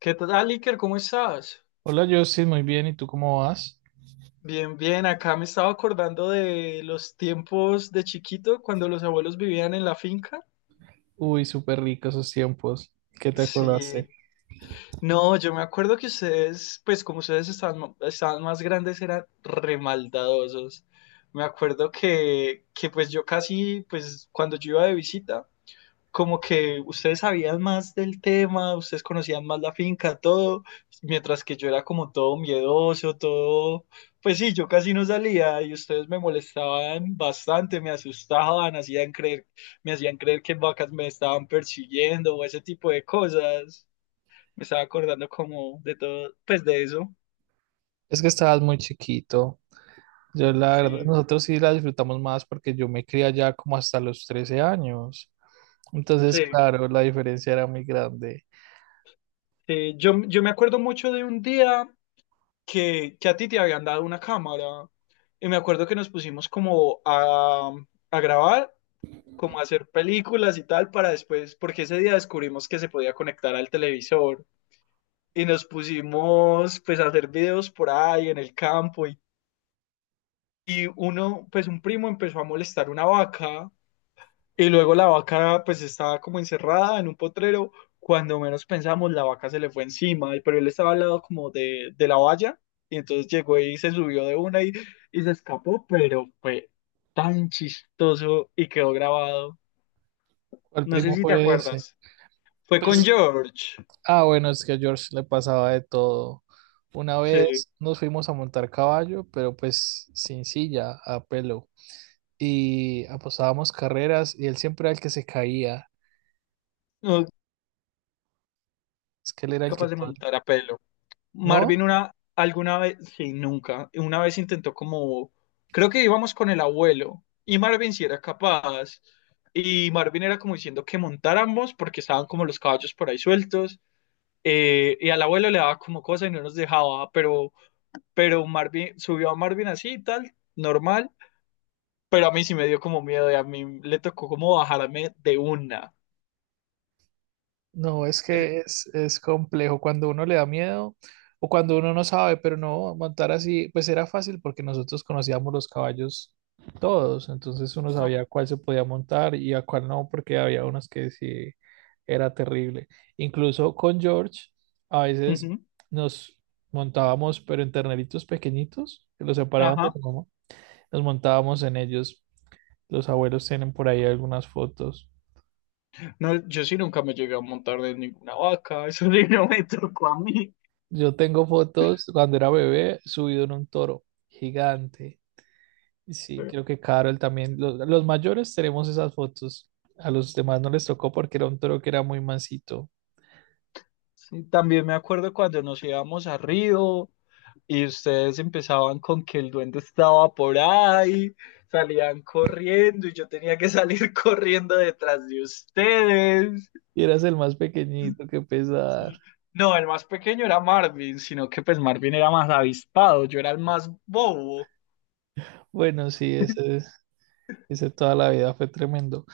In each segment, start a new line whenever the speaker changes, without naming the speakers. ¿Qué tal, Iker? ¿Cómo estás?
Hola, Justin, muy bien. ¿Y tú cómo vas?
Bien, bien. Acá me estaba acordando de los tiempos de chiquito cuando los abuelos vivían en la finca.
Uy, súper rico esos tiempos. ¿Qué te
Sí.
acordaste?
No, yo me acuerdo que ustedes, pues como ustedes estaban, estaban más grandes, eran remaldadosos. Me acuerdo que pues yo casi, pues cuando yo iba de visita, como que ustedes sabían más del tema, ustedes conocían más la finca, todo, mientras que yo era como todo miedoso, todo, pues sí, yo casi no salía y ustedes me molestaban bastante, me asustaban, hacían creer, me hacían creer que vacas me estaban persiguiendo o ese tipo de cosas. Me estaba acordando como de todo, pues de eso.
Es que estabas muy chiquito. Yo, la verdad,
Sí,
nosotros sí la disfrutamos más porque yo me crié allá como hasta los 13 años. Entonces,
sí.
claro, la diferencia era muy grande.
Sí. Yo me acuerdo mucho de un día que a ti te habían dado una cámara. Y me acuerdo que nos pusimos a grabar, como a hacer películas y tal para después, porque ese día descubrimos que se podía conectar al televisor y nos pusimos pues a hacer videos por ahí en el campo y uno, pues un primo empezó a molestar una vaca. Y luego la vaca pues estaba como encerrada en un potrero. Cuando menos pensamos, la vaca se le fue encima, pero él estaba al lado como de la valla. Y entonces llegó y se subió de una y se escapó, pero fue tan chistoso y quedó grabado.
¿Cuál
No sé
primo
si te
fue ese?
acuerdas. Fue con
Pues,
George.
ah, bueno, es que a George le pasaba de todo. Una
Sí.
vez nos fuimos a montar caballo, pero pues sin silla, a pelo. Y apostábamos carreras y él siempre era el que se caía.
No,
Es que él era el que
capaz de
todo.
montar a pelo. Marvin
No,
una, alguna vez, sí, nunca, una vez intentó como, creo que íbamos con el abuelo y Marvin sí era capaz y Marvin era como diciendo que montáramos porque estaban como los caballos por ahí sueltos, y al abuelo le daba como cosa y no nos dejaba, pero Marvin subió a Marvin así y tal, normal, pero a mí sí me dio como miedo y a mí le tocó como bajarme de una.
no, es
Eh,
que es complejo cuando uno le da miedo o cuando uno no sabe, pero no, montar así, pues era fácil porque nosotros conocíamos los caballos todos, entonces uno
ah,
sabía cuál se podía montar y a cuál no, porque había unos que sí era terrible. Incluso con George, a veces
ujú,
nos montábamos, pero en terneritos pequeñitos, que los separaban de
ajá.
la mamá, nos montábamos en ellos. Los abuelos tienen por ahí algunas fotos.
No, yo sí nunca me llegué a montar de ninguna vaca, eso sí no me tocó a mí.
Yo tengo fotos cuando era bebé subido en un toro gigante. Y sí, creo que Carol también. Los mayores tenemos esas fotos. A los demás no les tocó porque era un toro que era muy mansito.
Sí, también me acuerdo cuando nos íbamos a Río y ustedes empezaban con que el duende estaba por ahí, salían corriendo y yo tenía que salir corriendo detrás de ustedes.
Y eras el más pequeñito, que pesar.
Sí. No, el más pequeño era Marvin, sino que pues Marvin era más avispado, yo era el más bobo.
Bueno, sí, ese toda la vida fue tremendo.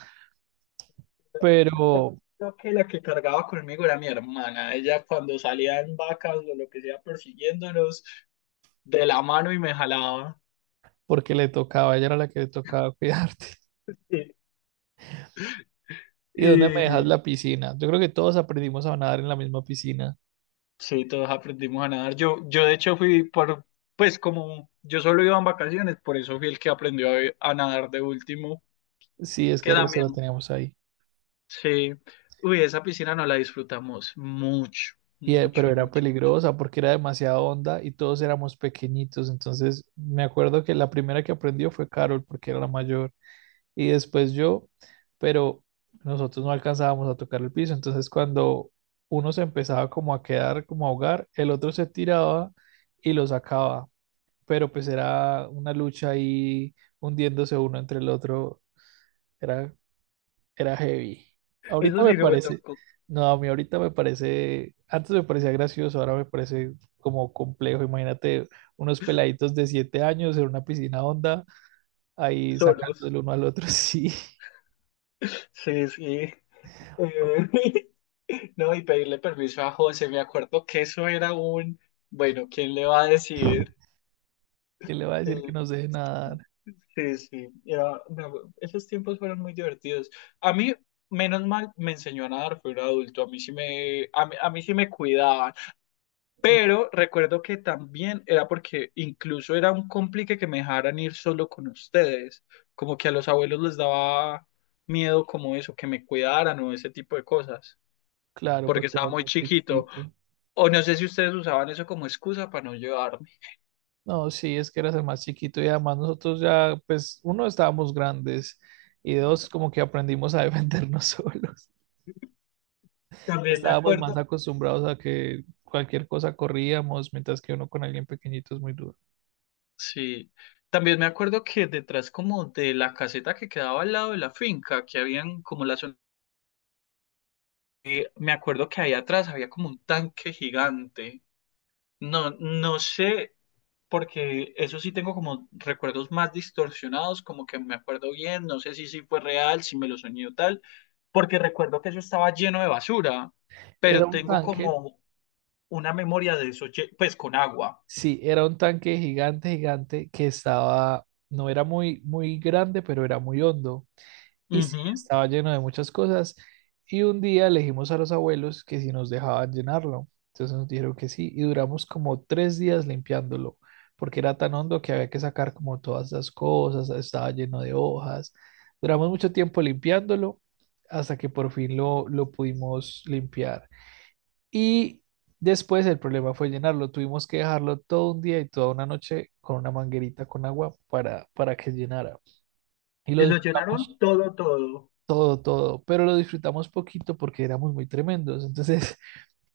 Me acuerdo
Pero
que la que cargaba conmigo era mi hermana, ella cuando salía en vacas o lo que sea persiguiéndonos de la mano y me jalaba.
porque le tocaba, ella era la que le tocaba cuidarte.
Y,
¿Y dónde me dejas
y-
la piscina? Yo creo que todos aprendimos a nadar en la misma piscina.
sí, todos aprendimos a nadar. Yo de hecho fui por, pues como yo solo iba en vacaciones, por eso fui el que aprendió a nadar de último,
Sí, es
que
que el resto la
también,
teníamos ahí.
sí. Uy, esa piscina no la disfrutamos mucho,
Y, pero
mucho,
era
mucho, mucho.
peligrosa porque era demasiado honda y todos éramos pequeñitos. Entonces me acuerdo que la primera que aprendió fue Carol porque era la mayor y después yo, pero nosotros no alcanzábamos a tocar el piso. Entonces cuando uno se empezaba como a quedar, como a ahogar, el otro se tiraba y lo sacaba. Pero pues era una lucha ahí hundiéndose uno entre el otro. Era, era heavy.
Eso
Ahorita me
sí, no me
parece,
tocó
no, a mí ahorita me parece, antes me parecía gracioso, ahora me parece como complejo. Imagínate unos peladitos de 7 años en una piscina honda, ahí sacando
solos.
el uno al otro, sí.
Sí, sí. No, y pedirle permiso a José, me acuerdo que eso era un, bueno, ¿quién le va a decir?
¿Quién le va a decir que
Eh,
no se deje nadar?
Sí, sí, era, esos tiempos fueron muy divertidos. A mí, menos mal, me enseñó a nadar, fui un adulto, a mí sí me, a mí sí me cuidaban,
No.
pero recuerdo que también era porque incluso era un complique que me dejaran ir solo con ustedes, como que a los abuelos les daba miedo como eso, que me cuidaran o ese tipo de cosas,
Claro,
porque
porque
estaba
eras
muy
más
chiquito,
chiquito.
o no sé si ustedes usaban eso como excusa para no llevarme.
No, sí, es que eras el más chiquito y además nosotros ya, pues, uno, estábamos grandes y dos, como que aprendimos a defendernos solos.
También me
Estábamos más
acuerdo.
acostumbrados a que cualquier cosa corríamos, mientras que uno con alguien pequeñito es muy duro.
Sí, también me acuerdo que detrás como de la caseta que quedaba al lado de la finca, que habían como la zona, me acuerdo que ahí atrás había como un tanque gigante. No, no sé, porque eso sí tengo como recuerdos más distorsionados, como que me acuerdo bien, no sé si sí fue real, si me lo soñé o tal, porque recuerdo que eso estaba lleno de basura,
Era
pero
un
tengo
tanque,
como una memoria de eso, pues con agua.
sí, era un tanque gigante, gigante, que estaba, no era muy, muy grande, pero era muy hondo. Y sí,
Ujú.
estaba lleno de muchas cosas. Y un día le dijimos a los abuelos que si nos dejaban llenarlo. Entonces nos dijeron que sí. Y duramos como 3 días limpiándolo, porque era tan hondo que había que sacar como todas las cosas. Estaba lleno de hojas. Duramos mucho tiempo limpiándolo hasta que por fin lo pudimos limpiar. Y después el problema fue llenarlo. Tuvimos que dejarlo todo un día y toda una noche con una manguerita con agua para que llenara. Y lo
Y lo
disfrutamos
llenaron todo, todo.
todo, todo, pero lo disfrutamos poquito porque éramos muy tremendos. Entonces,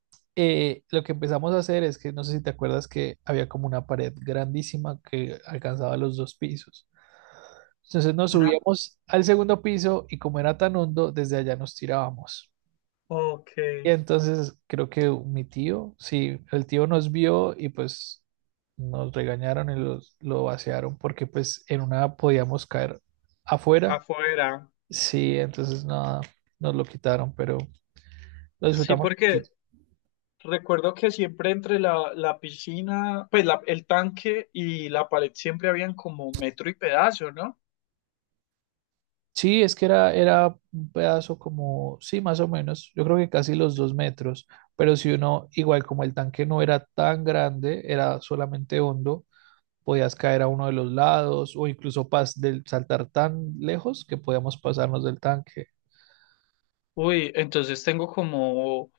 lo que empezamos a hacer es que, no sé si te acuerdas que había como una pared grandísima que alcanzaba los 2 pisos. Entonces nos
Una...
subíamos al segundo piso y como era tan hondo, desde allá nos tirábamos.
Ok.
Y entonces creo que mi tío, sí, el tío nos vio y pues nos regañaron y los, lo vaciaron porque pues en una podíamos caer afuera.
Afuera.
Sí, entonces nada, nos lo quitaron, pero lo
Sí,
disfrutamos. Sí,
porque recuerdo que siempre entre la piscina, pues el tanque y la pared siempre habían como metro y pedazo, ¿no?
sí, es que era, era un pedazo como, sí, más o menos, yo creo que casi los 2 metros, pero si uno, igual como el tanque no era tan grande, era solamente hondo, podías caer a uno de los lados o incluso saltar tan lejos que podíamos pasarnos del tanque.
Uy, entonces tengo como,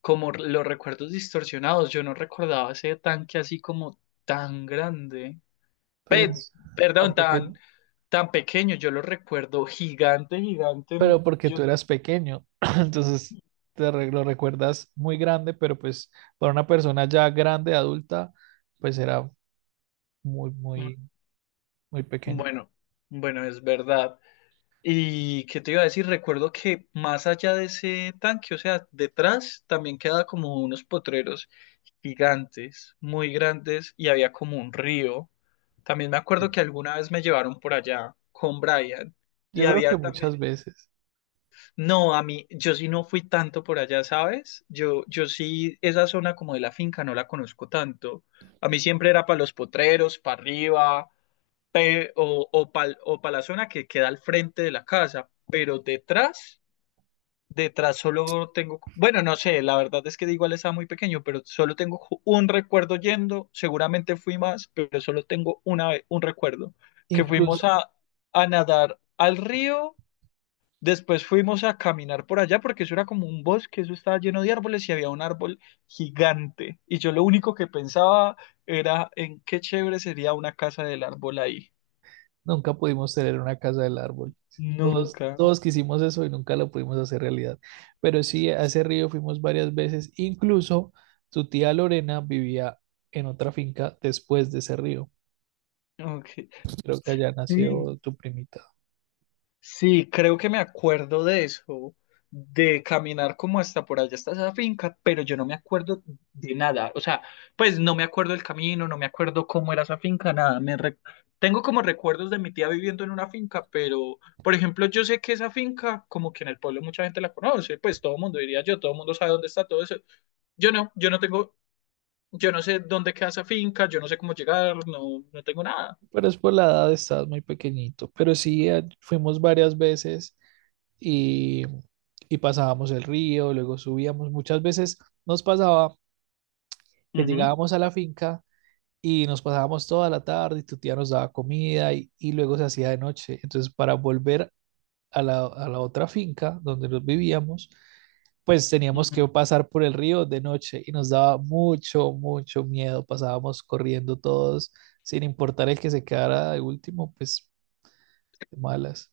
como los recuerdos distorsionados. Yo no recordaba ese tanque así como tan grande. Pe-
Pues tan
perdón, tan,
pequeño,
tan pequeño. Yo lo recuerdo gigante, gigante.
pero porque tú
Yo,
eras pequeño, entonces lo recuerdas muy grande, pero pues para una persona ya grande, adulta, pues era muy,
mm,
muy, muy pequeño.
bueno, bueno, es verdad. Y qué te iba a decir, recuerdo que más allá de ese tanque, o sea, detrás también quedaba como unos potreros gigantes, muy grandes, y había como un río. También me acuerdo que alguna vez me llevaron por allá con Brian
Yo
y
creo
había
que
también,
muchas veces,
no, a mí, yo sí no fui tanto por allá, ¿sabes? Yo sí, esa zona como de la finca no la conozco tanto. A mí siempre era para los potreros, para arriba, o para la zona que queda al frente de la casa, pero detrás, detrás solo tengo, bueno, no sé, la verdad es que igual estaba muy pequeño, pero solo tengo un recuerdo yendo, seguramente fui más, pero solo tengo una vez, un recuerdo, que fuimos
incluso
a nadar al río, después fuimos a caminar por allá, porque eso era como un bosque, eso estaba lleno de árboles y había un árbol gigante, y yo lo único que pensaba era en qué chévere sería una casa del árbol ahí.
nunca pudimos tener una casa del árbol. Todos,
Nunca.
todos quisimos eso y nunca lo pudimos hacer realidad. Pero sí, a ese río fuimos varias veces. Incluso tu tía Lorena vivía en otra finca después de ese río.
Ok.
Creo que allá
Sí,
nació tu primita.
sí, creo que me acuerdo de eso, de caminar como hasta por allá, hasta esa finca, pero yo no me acuerdo de nada. O sea, pues no me acuerdo del camino, no me acuerdo cómo era esa finca, nada. Tengo como recuerdos de mi tía viviendo en una finca, pero, por ejemplo, yo sé que esa finca, como que en el pueblo mucha gente la conoce, pues todo el mundo diría yo, todo el mundo sabe dónde está todo eso. Yo no, yo no tengo, yo no sé dónde queda esa finca, yo no sé cómo llegar, no, no tengo nada.
Pero es por la edad, estabas muy pequeñito. Pero sí, fuimos varias veces y, y pasábamos el río, luego subíamos. Muchas veces nos pasaba que
Ujú,
llegábamos a la finca y nos pasábamos toda la tarde y tu tía nos daba comida y luego se hacía de noche. Entonces, para volver a la otra finca donde nos vivíamos, pues teníamos que
ujú.
pasar por el río de noche y nos daba mucho, mucho miedo. Pasábamos corriendo todos, sin importar el que se quedara de último, pues de malas.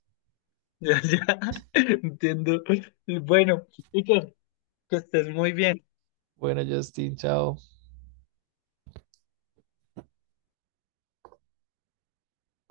Ya, ya, entiendo. Bueno, Iker, que estés muy bien.
Bueno, Justin, chao.